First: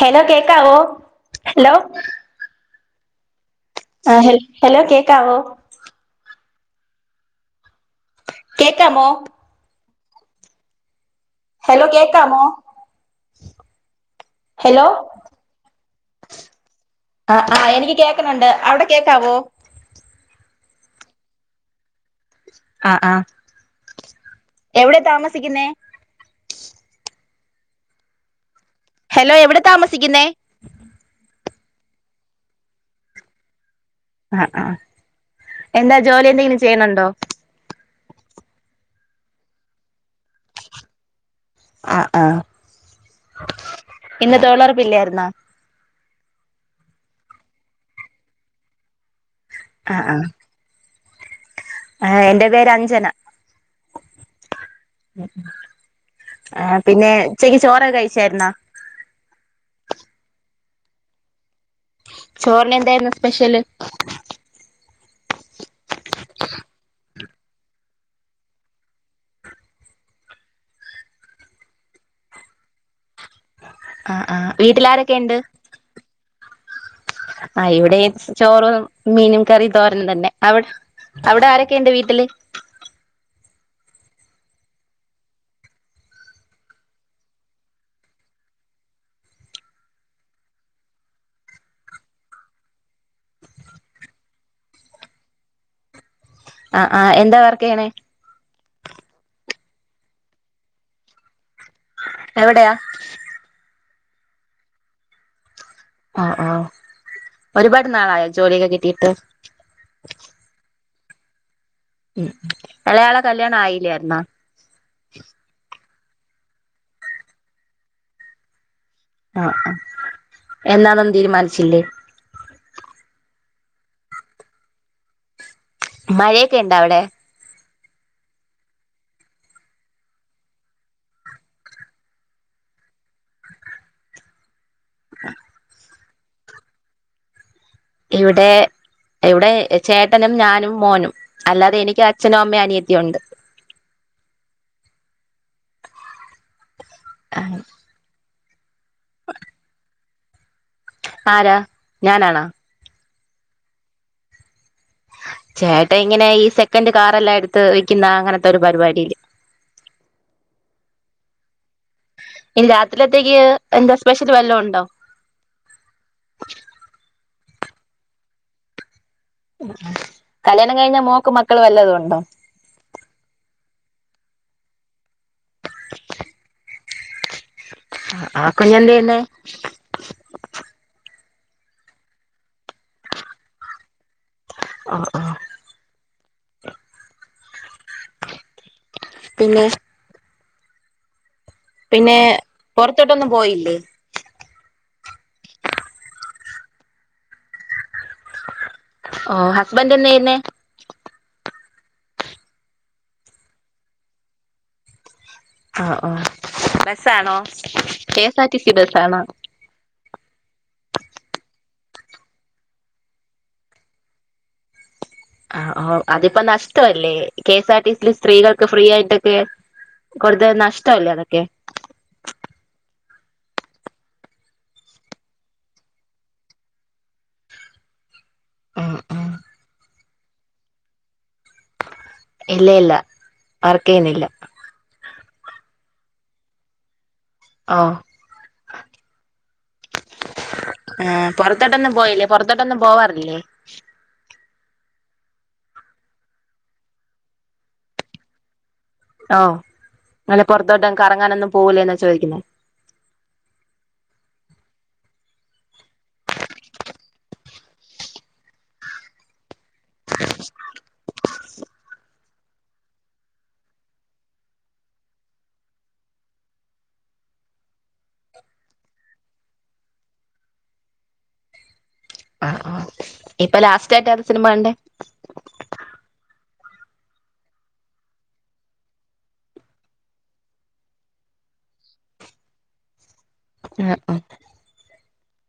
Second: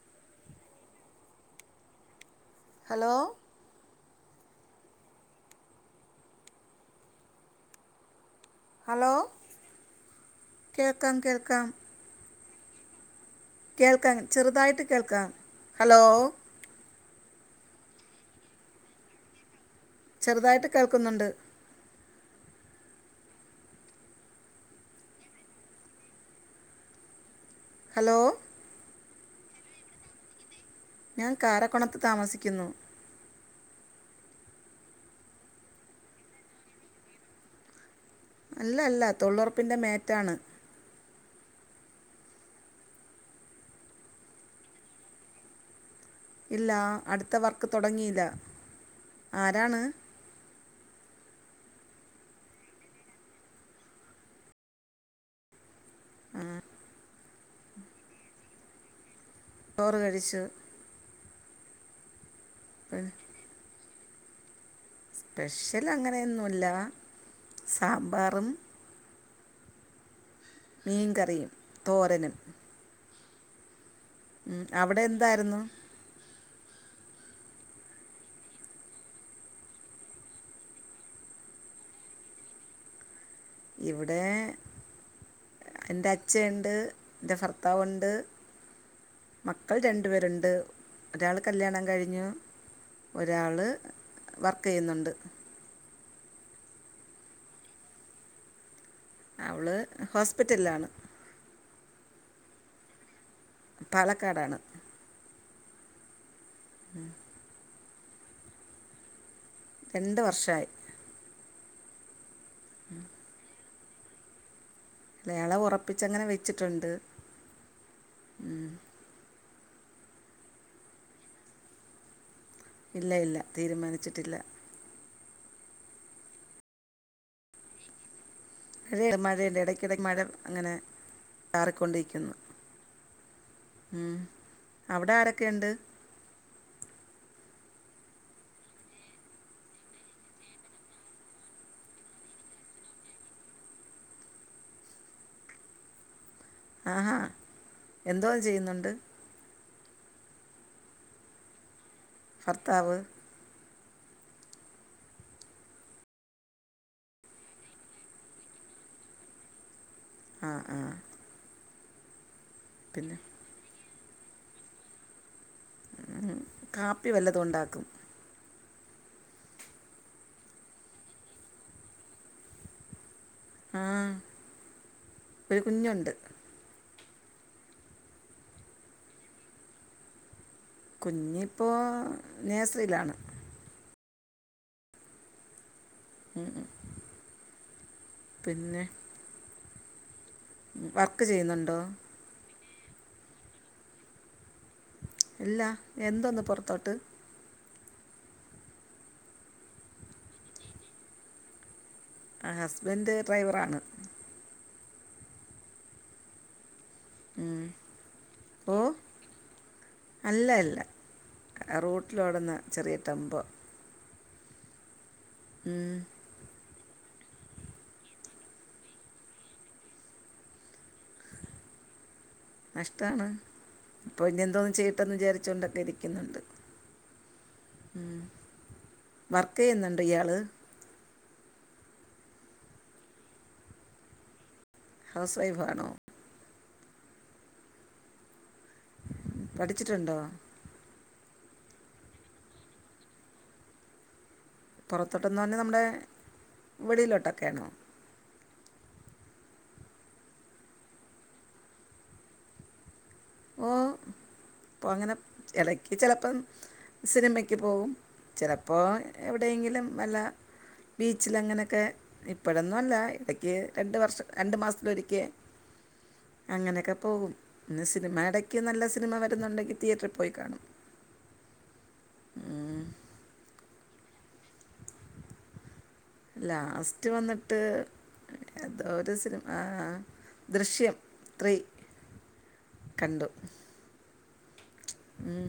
Hello കേക്കാവോ hello hello ആഹ് ഹൽ ഹലോ കേക്കാവോ കേക്കാമോ ഹലോ കേൾക്കാം കേൾക്കാം ഹലോ കേക്കാമോ കേൾക്കാം ചെറുതായിട്ട് ഹലോ കേൾക്കാം ഹലോ ആഹ് ആഹ് എനിക്ക് കേക്ക്ണ് ണ്ട് അവിടെ കേക്കാവോ ചെറുതായിട്ട് കേൾക്കുന്നുണ്ട് ആഹ് ആഹ് എവിടെ താമസിക്കുന്നെ ഹലോ ഹലോ എവിടെ താമസിക്കുന്നേ ഞാൻ കാരക്കുണത്ത് താമസിക്യുന്നു. ആഹ് ആ എന്താ ജോലി എന്തെങ്കിലും ചെയ്യണണ്ടോ? അല്ലല്ല തൊളൊറപ്പിന്റെ മേറ്റാണ്. ആഹ് ആഹ് ഇന്ന് തൊയ്ലുറപ്പില്ലായിരുന്നാ? ഇല്ല അട്ത്ത വർക്ക് തൊടങ്ങീല്ല ആരാണ്? ആ ആ ആ എന്റെ പേര് അഞ്ജന. പിന്നെ ഉച്ചക്ക് ചോറക്കെ കഴിച്ചായിരുന്നോ? ചോറ് കഴിച്ചു. ചോറിനെന്തായിരുന്നു പിന്നെ സ്പെഷ്യല്? സ്പെഷ്യൽ അങ്ങനെയൊന്നുല്ല സാമ്പാറും മീൻകറിയും തോരനും. ആഹ് ആ ഉം, അവിടെ വീട്ടിലാരെക്കെണ്ട്? എന്തായിരുന്നു ആ ഇവിടെ ചോറും മീനും കറിം തോരൻ തന്നെ അവ് അവ്ടെ ആരൊക്കെ ഇണ്ട് വീട്ടില്? ഇവിടെ എന്റെ അച്ഛയുണ്ട് എന്റെ ഭർത്താവുണ്ട്. മക്കൾ രണ്ടു പേരുണ്ട്. ഒരാള് കല്യാണം കഴിഞ്ഞു. ഒരാള് വർക്കെയ്യുന്നുണ്ട്. ആഹ് ആഹ് എന്താ വർക്കെ യ്യണേ? അവള് ഹോസ്പിറ്റലിലാണ് എവിടെയാ? പാലക്കാടാണ്. ആഹ ആ. ഒരുപാട് നാളായോ ജോലിയൊക്കെ കിട്ടിയിട്ട്? രണ്ട് വർഷായി. ഉം ഉം എളയാൾടെ കല്യാണം ആയില്ലായിരുന്നാ? വേള ഉറപ്പിച്ചങ്ങനെ വെച്ചിട്ണ്ട് മ്. ആ ആ എന്നാന്നൊന്നും തീരുമാനിച്ചില്ലേ? ഇല്ല ഇല്ല തീരുമാനിച്ചിട്ടില്ല. മയെക്കെ ഇണ്ടവിടെ? [unintelligible] മഴണ്ട് ഇടയ്ക്കിടയ്ക്ക് മഴ അങ്ങനെ ചാറിക്കൊണ്ടിരിക്കുന്നു. ഉം അവിടെ ആരൊക്കെ ഉണ്ട്? ഇവിടെ ഇവിടെ ചേട്ടനും ഞാനും മോനും. അല്ലാതെ എനിക്ക് അച്ഛനും അമ്മയും അനിയത്തിയും ഉണ്ട്. ആഹ ഹാ. ആഹ്. എന്തോ ചെയ്യ്ന്നുണ്ട്? [inaudible] ആരാ ഞാനാണോ? ത്താവ്. ചേട്ടൻ ഇങ്ങനെ ഈ സെക്കൻറ് കാറെല്ലാം എട്ത്ത് വെക്കിന്ന അങ്ങൻത്തൊരു പരിപാടീല്. ആഹ് ആഹ്. ഇനി രാത്രിലത്തേക്ക് എന്താ സ്പെഷ്യൽ വെല്ല ഉണ്ടോ? കാപ്പി വല്ലതും ഉണ്ടാക്കും. കല്യാണം കഴിഞ്ഞാ മോക്ക് മക്കൾ വല്ലതും ഉണ്ടോ? ആഹ് ഒരു കുഞ്ഞുണ്ട്. ആ കുഞ്ഞന്താ ചെയ്യ്ന്നേ? കുഞ്ഞിപ്പോ നേഴ്സറിയിലാണ്. ആഹ് ആഹ്. മ് മ് പിന്നെ? പിന്നെ. വർക്ക് ചെയ്യുന്നുണ്ടോ? പിന്നെ പൊറത്തോട്ടൊന്നും പോയില്ലേ? ഇല്ലാഹ് എന്തൊന്ന് പൊറത്തോട്ട്. ഓ ഹസ്ബന്റ് എന്നാ ചെയ്യുന്നെ. ആ ഹസ്ബന്റ് ഡ്രൈവറാണ്. ആഹ്, ആഹ് ബെസ്സാണോ കെസാർടിസി ഓ ബെസ്സാണോ? അല്ല അല്ല റോട്ടിലോടുന്ന ചെറിയ ടെമ്പോ. ആഹ്, ഓഹ് അതിപ്പം നഷ്ട അല്ലേ കെ സാ ആർ ടി സില് സ്ത്രീകൾക്ക് ഫ്രീ ആയിട്ടൊക്കെ. കൊട്ത്ത നഷ്ടല്ലേ അതൊക്കെ. നഷ്ടാണ് ഇപ്പോനി എന്തോന്നു ചെയ്ട്ടോന്ന് വിചാരിചോണ്ടൊക്കെ ഇരിക്കുന്നുണ്ട്. ഉം ഉം ഉം വർക്കെയ്യുന്നുണ്ടോ ഇയാള്. ഇല്ല, ഇല്ല വർക്കെയ്യുന്നില്ല. ഹൗസ് വൈഫാണോ? ആഹ്. പഠിച്ചിട്ടുണ്ടോ? ഏ പൊർത്തോട്ടൊന്നും പോയില്ലേ പൊറത്തോട്ടൊന്നും പോവാറില്ലേ? പൊർത്തോട്ടെന്നർഞ്ഞമ്മടെ വെളിയിലോട്ടൊക്കെണോ? ഓഹ് അങ്ങനെ പുറത്തോട്ടൊന്നും കറങ്ങാനൊന്നും പോകൂലേന്നാ ചോദിക്കുന്നെ. ഓഹ് പ്പൊ അങ്ങനെ എടക്ക് ചെലപ്പം. സിനിമയ്ക്ക് പോവും ചെലപ്പോ എവിടെയെങ്കിലും വല്ല ബീച്ചിലങ്ങനെക്കെ. ഇപ്പഴൊന്നും അല്ല എടക്ക് രണ്ട് വർഷം രണ്ട് മാസത്തിലൊരിക്കെ. അങ്ങനെക്കെ പോകും ന്ന് സിനിമ എടക്ക് നല്ല സിനിമ വരുന്നുണ്ടെങ്കി തിയേറ്ററി പോയി കാണും. ആഹ്, ആഹ് ഇപ്പൊ ലാസ്റ്റായിട്ട് എതാ സിനിമ കണ്ടെ. ലാസ്റ്റ് വന്നിട്ട്. ഏതൊരു സിനിമ ആഹ് ആഹ് ദൃശ്യം ത്രീ. കണ്ടു. എഹ്, ആഹ്. ഉം.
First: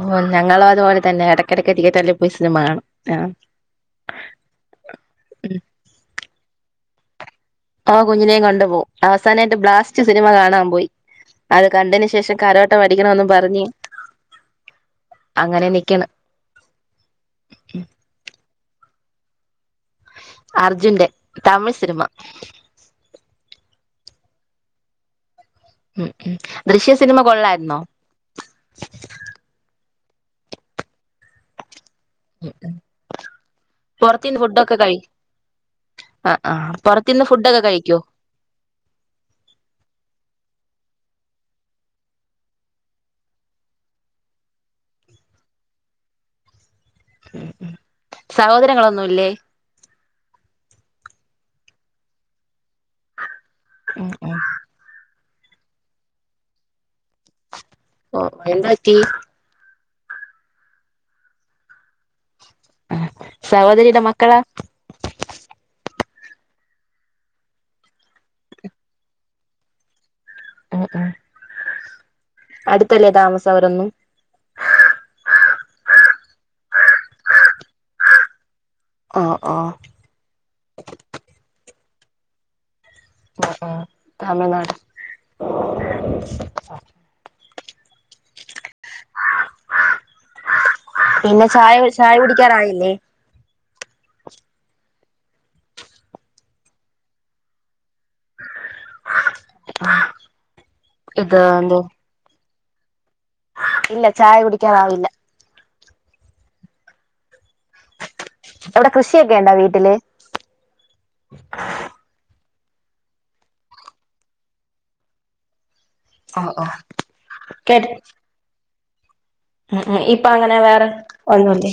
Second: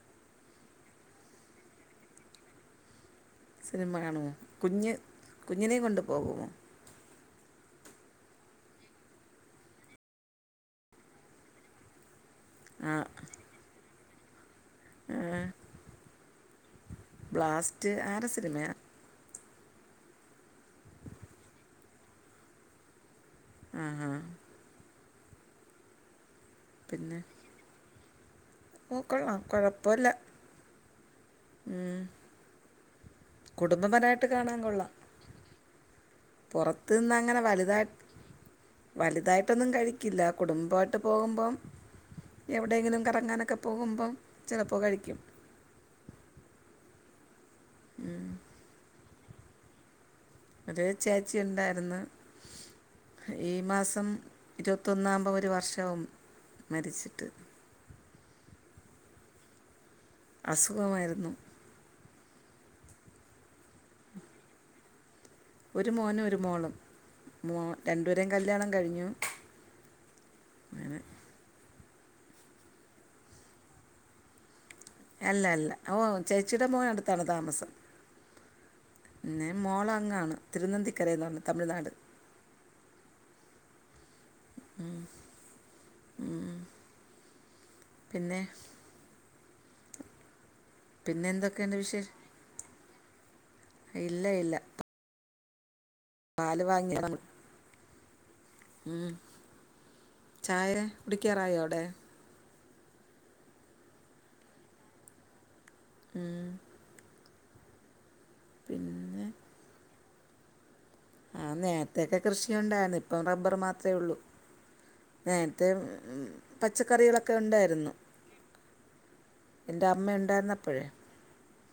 ഓഹ് ഞങ്ങളും അതുപോല തന്നെ ഇടയ്ക്കിടയ്ക്ക് തിയേറ്ററില് പോയി സിനിമ കാണും ആഹ്. സിനിമ കാണോ കുഞ്ഞ് കുഞ്ഞിനെ കൊണ്ട്പോകുമോ. ആഹ് കുഞ്ഞിനെയും കൊണ്ട് പോവും അവസാനായിട്ട് ബ്ലാസ്റ്റ് സിനിമ കാണാൻ പോയി അത് കണ്ടേന് ശേഷം. കരോട്ട ആ പടിക്കണെന്നും പറഞ്ഞ്. അഹ് അങ്ങനെ നിക്കണ് ബ്ലാസ്റ്റ് ആരെ സിനിമയാ? അർജുന്റെ തമിഴ് സിനിമ. ആഹ് ഹാ. ഉം, ഉം ദൃശ്യം സിനിമ കൊള്ളായിരുന്നോ? ഓഹ് കൊള്ളാം കൊഴപ്പല്ല. ഉം. ഉ, ഹും. കുടുംബപരായിട്ട് കാണാൻ കൊള്ളാം. ആ ആ പുറത്ത് പുറത്തിന്ന് നിന്നങ്ങനെ ഫുഡൊക്കെ വലുതായി കഴിക്കോ വലുതായിട്ടൊന്നും കഴിക്കില്ല കുടുംബായിട്ട് പോകുമ്പം. എവിടെയെങ്കിലും കറങ്ങാനൊക്കെ പോകുമ്പം ചെലപ്പോ കഴിക്കും. ഉം, ഉം സഹോദരങ്ങളൊന്നുല്ലേ? ഒരു ചേച്ചി ഇണ്ടായിരുന്ന് ഈ മാസം ഉം ഉം ഇരുപത്തി തൊന്നാവുമ്പോ ഒരു വർഷാവും മരിച്ചിട്ട്. ഓഹ് എന്താറ്റീ. അസുഖമായിരുന്നു. സഹോദരിയുടെ മക്കളാ? ഒരു മോനും, ഒരു മോളും മോ രണ്ടുപേരെയും കല്ല്യാണം കഴിഞ്ഞു. ഉം അങ്ങനെ ഉം. അടുത്തല്ലേ താമസം അവരൊന്നും. അല്ല ല്ല. ഓ ചേച്ചിയുടെ മോൻ അടുത്താണ് താമസം. ഓ എന്നന്നെ ഓ മോള അങ്ങാണ്. തിരുനന്തിക്കര എന്നാണ് തമിഴ്നാട്. ഉ ഉം തമിഴ്നാട് ഉം. [inaudible] പിന്നെ, പിന്നെ ചായ എന്തൊക്കെയുണ്ട് ചായ വിശേഷം കുടിക്കാറായില്ലേ? ഇല്ല ഇല്ല. പാല് വാങ്ങിയണം. ഉം. ചായര ഇത് കുടിക്കാറായോ എന്തോ അവിടെ? ഇല്ല ചായ കുടിക്കാറായില്ല. ഇമ് അവിടെ കൃഷിയൊക്കെ ഉണ്ടോ വീട്ടില്? ആ നേരത്തൊക്കെ കൃഷിയു ണ്ടായിരുന്നു ഇപ്പം റബ്ബർ മാത്രമേ ഉള്ളൂ നേൻ തേ ഏഹ് ഓ ഓ പച്ചക്കറികളൊക്കെ ഉണ്ടായിരുന്നു. ആഹ് എൻ്റെ ആ അമ്മ ഇപ്പ അങ്ങനെ ഉണ്ടായിരുന്നപ്പോഴേ വേറെ ഒന്നല്ലേ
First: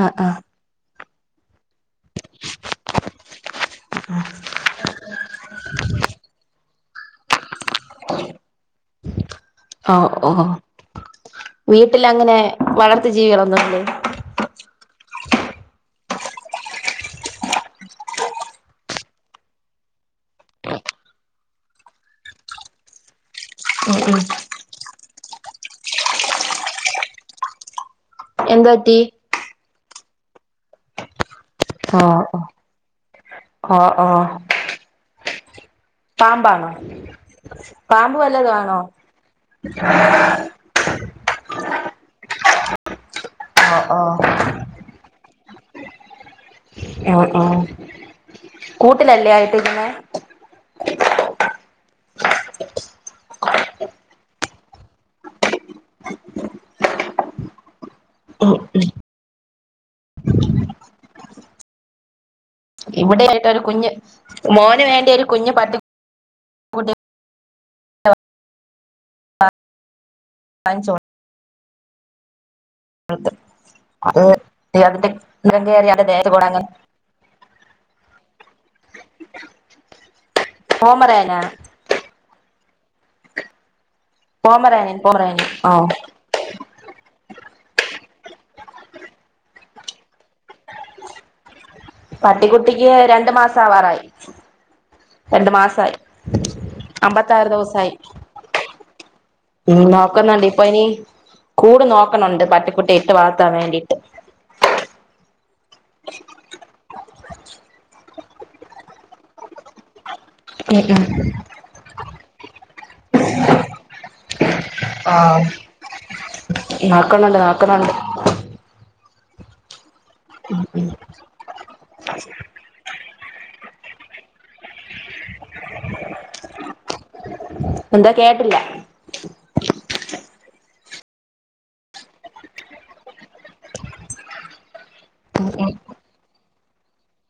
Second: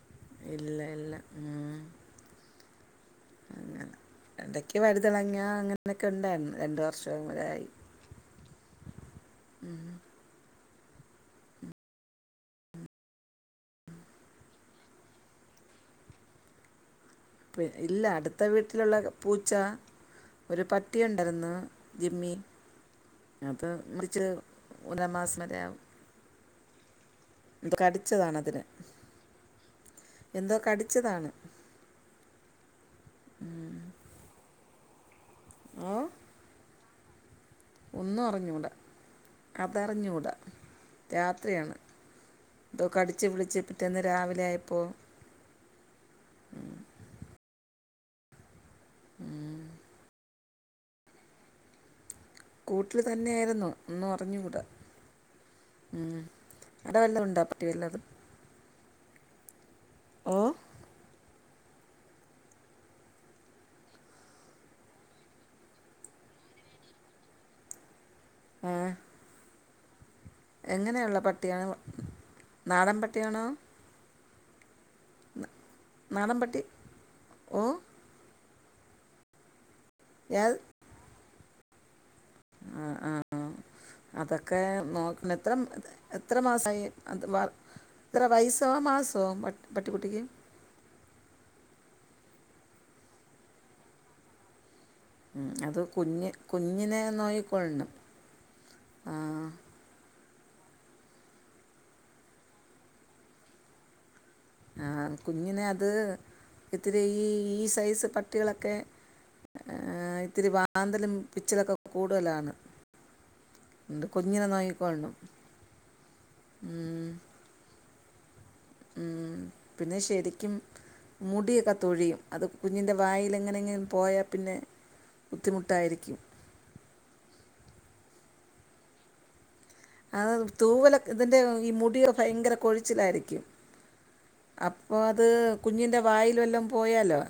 ആ ആ. ഇല്ല ഇല്ല ഉം. അങ്ങനെ ആഹ എന്തൊക്കെ വഴുതളങ്ങ അങ്ങനെയൊക്കെ ഉണ്ടായിരുന്നു, രണ്ടു വർഷം മുലായി. [inaudible] ഓ ഓഹോ. വീട്ടിൽ അങ്ങനെ വളർത്തി ജീവികളൊന്നുംല്ലേ? പി ഇല്ല അടുത്ത വീട്ടിലുള്ള പൂച്ച ഒരു പട്ടി ഉണ്ടായിരുന്നു, ജിമ്മി. അത് ഉം ഉം മറിച്ച് ഒന്നര മാസം വരെ [unintelligible] കടിച്ചതാണതിനെ. എന്ത് പറ്റി എന്തോ കടിച്ചതാണ്. ആഹ ആ ആഹ ആഹ. ഏ പാമ്പാണോ, പാമ്പ് ഒന്നും വല്ലതു അറിഞ്ഞൂടാ ആണോ? അതറിഞ്ഞൂടാ രാത്രിയാണ്. എന്തോ കടിച്ച് പിടിച്ച് ഓ പിറ്റേന്ന് ഓ രാവിലെ ആയപ്പോൾ. ആ ആ കൂട്ടിലല്ലേ ആയിട്ടിരുന്നേ? കൂട്ടിൽ തന്നെ ആയിരുന്നു ഒന്നു അറിഞ്ഞൂകൂട ഉം അട വല്ലതുണ്ടൊ പട്ടി വല്ലതും [unintelligible] ഓ [unintelligible] ഇവിടെയായിട്ടൊരു കുഞ്ഞ്.. മോന് വേണ്ടി ഒരു കുഞ്ഞ് പട്ടി.. കുട്ട് ആഹ വാങ്ങിച്ചു എങ്ങനെയുള്ള പട്ടിയാണ്? നാടൻ പട്ടിയാണോ? അത് അതിന്റെ [unintelligible] ദേ നാടൻ കൊട അങ്ങെ. പട്ടി ഓ എ [inaudible] ആഹ് ആ ആ അതൊക്കെ പോമറാനിയൻ നോക്കണം പോമറാനിയൻ എത്രം ആ എത്ത എത്ര മാസായി? അത് വ എത്ര വയസ്സോ, മാസോ പ പട്ടിക്കുട്ടിക്ക്? പട്ടിക്കുട്ടിക്ക് രണ്ടു മാസം ആവാറായി. രണ്ടു ഉം, അത് മാസായി കുഞ്ഞ് കുഞ്ഞിനെ അമ്പത്താറ് നോയിക്കൊള്ളണം ദിവസവായി ഉം നോക്കുന്നുണ്ടി പ്പൊ അയ്നി? കൂട് നോക്കണുണ്ട് പട്ടിക്കുട്ടി ഇട്ട് വൾത്താൻ വേണ്ടിയിട്ട്. ആഹാ കുഞ്ഞിനെയത് ഇത്തിരി ഈ ഈ സൈസ് പട്ടികളൊക്കെ എഹാ ഇത്തിരി ഉം വാന്തലും പിച്ചിലൊക്കെ കൂടുതലാണ് കുഞ്ഞിനെ നോക്കി ആഹ. നോക്കുണണ്ട് നാക്കുണണ്ട് മ് പിന്നെ ശെരിക്കും മുടിയൊക്കെ തൊഴിയും അത് കുഞ്ഞിൻ്റെ വായിലെങ്ങനെങ്ങിലും പോയാപിന്നെ ബുദ്ധിമുട്ടായിരിക്കും എന്തോ കേട്ടില്ല അഹ് തൂവലൊക്ക് ഇതിൻ്റെ ഈ മുടി ഫയങ്കര കൊഴിച്ചിലായിരിക്കും അപ്പൊ അത് കുഞ്ഞിന്റെ വായേല് വല്ലോം പോയാലോ?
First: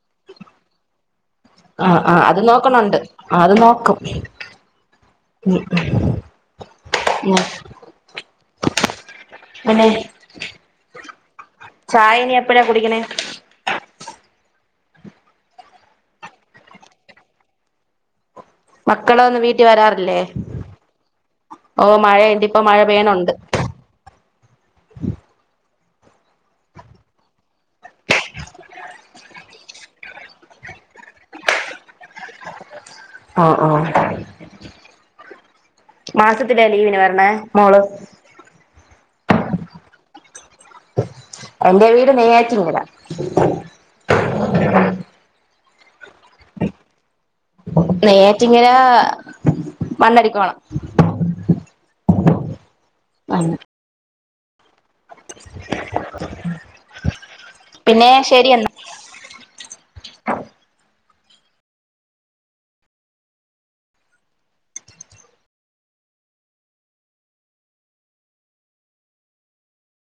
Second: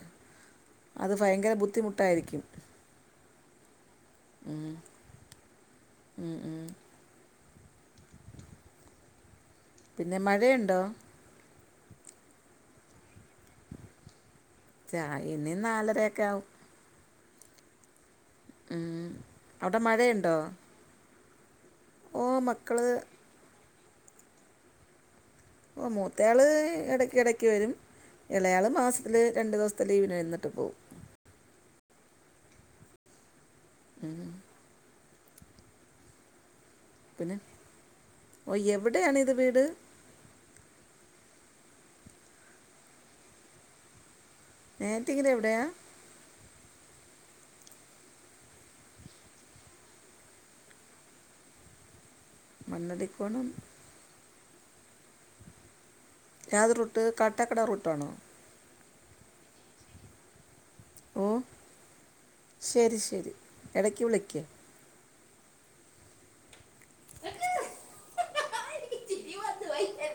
അത് ഫയങ്കര ബു ആഹ്.. ആഹ് അത് നോക്കണണ്ട് ആഹ് അത് നോക്കും ഉം ഉം. പിന്നെയ് പിന്നെ മഴയുണ്ടോ ചായെനി എപ്പഴാ കുടിക്കണേ? ചായെനി നാലരെക്കാവും ഉം. മക്കളൊന്നും വീട്ടി അവിടെ വരാറില്ലേ? മഴയുണ്ടോ ഓ മഴയ്ണ്ട് ഇപ്പൊ മഴപെയ്യിണൊണ്ട് ഓ മൂത്തയാള് എടക്കടക്ക് വെരും എളേയാള് മാസത്ത്ല് രണ്ട് ദിവസത്തെ ലീവിന് വന്ന്ട്ട് പോവും ഹോ... ഹോ... ഉം.. മാസത്തിലെ ലീവിന് വര്ണേ മോള്? ഓഹ് യെവ്ടാണിത് വീട്? എന്റെ വീട് നെയ്യാറ്റിൻകര നെയ്യാറ്റിൻകരയെവിടെയാ? നെയ്യാറ്റിൻകര മണ്ണടി പാളം മണ്ണടിക്കോണം ഏത്റൂട്ട് കാട്ടക്കട റൂട്ടാണോ? ശെരിയെന്ന ഓഹ് ശരി ശരി എടയ്ക്കു വിളിയ്ക്ക് എനിക്ക് ചിരി വന്നു വൈ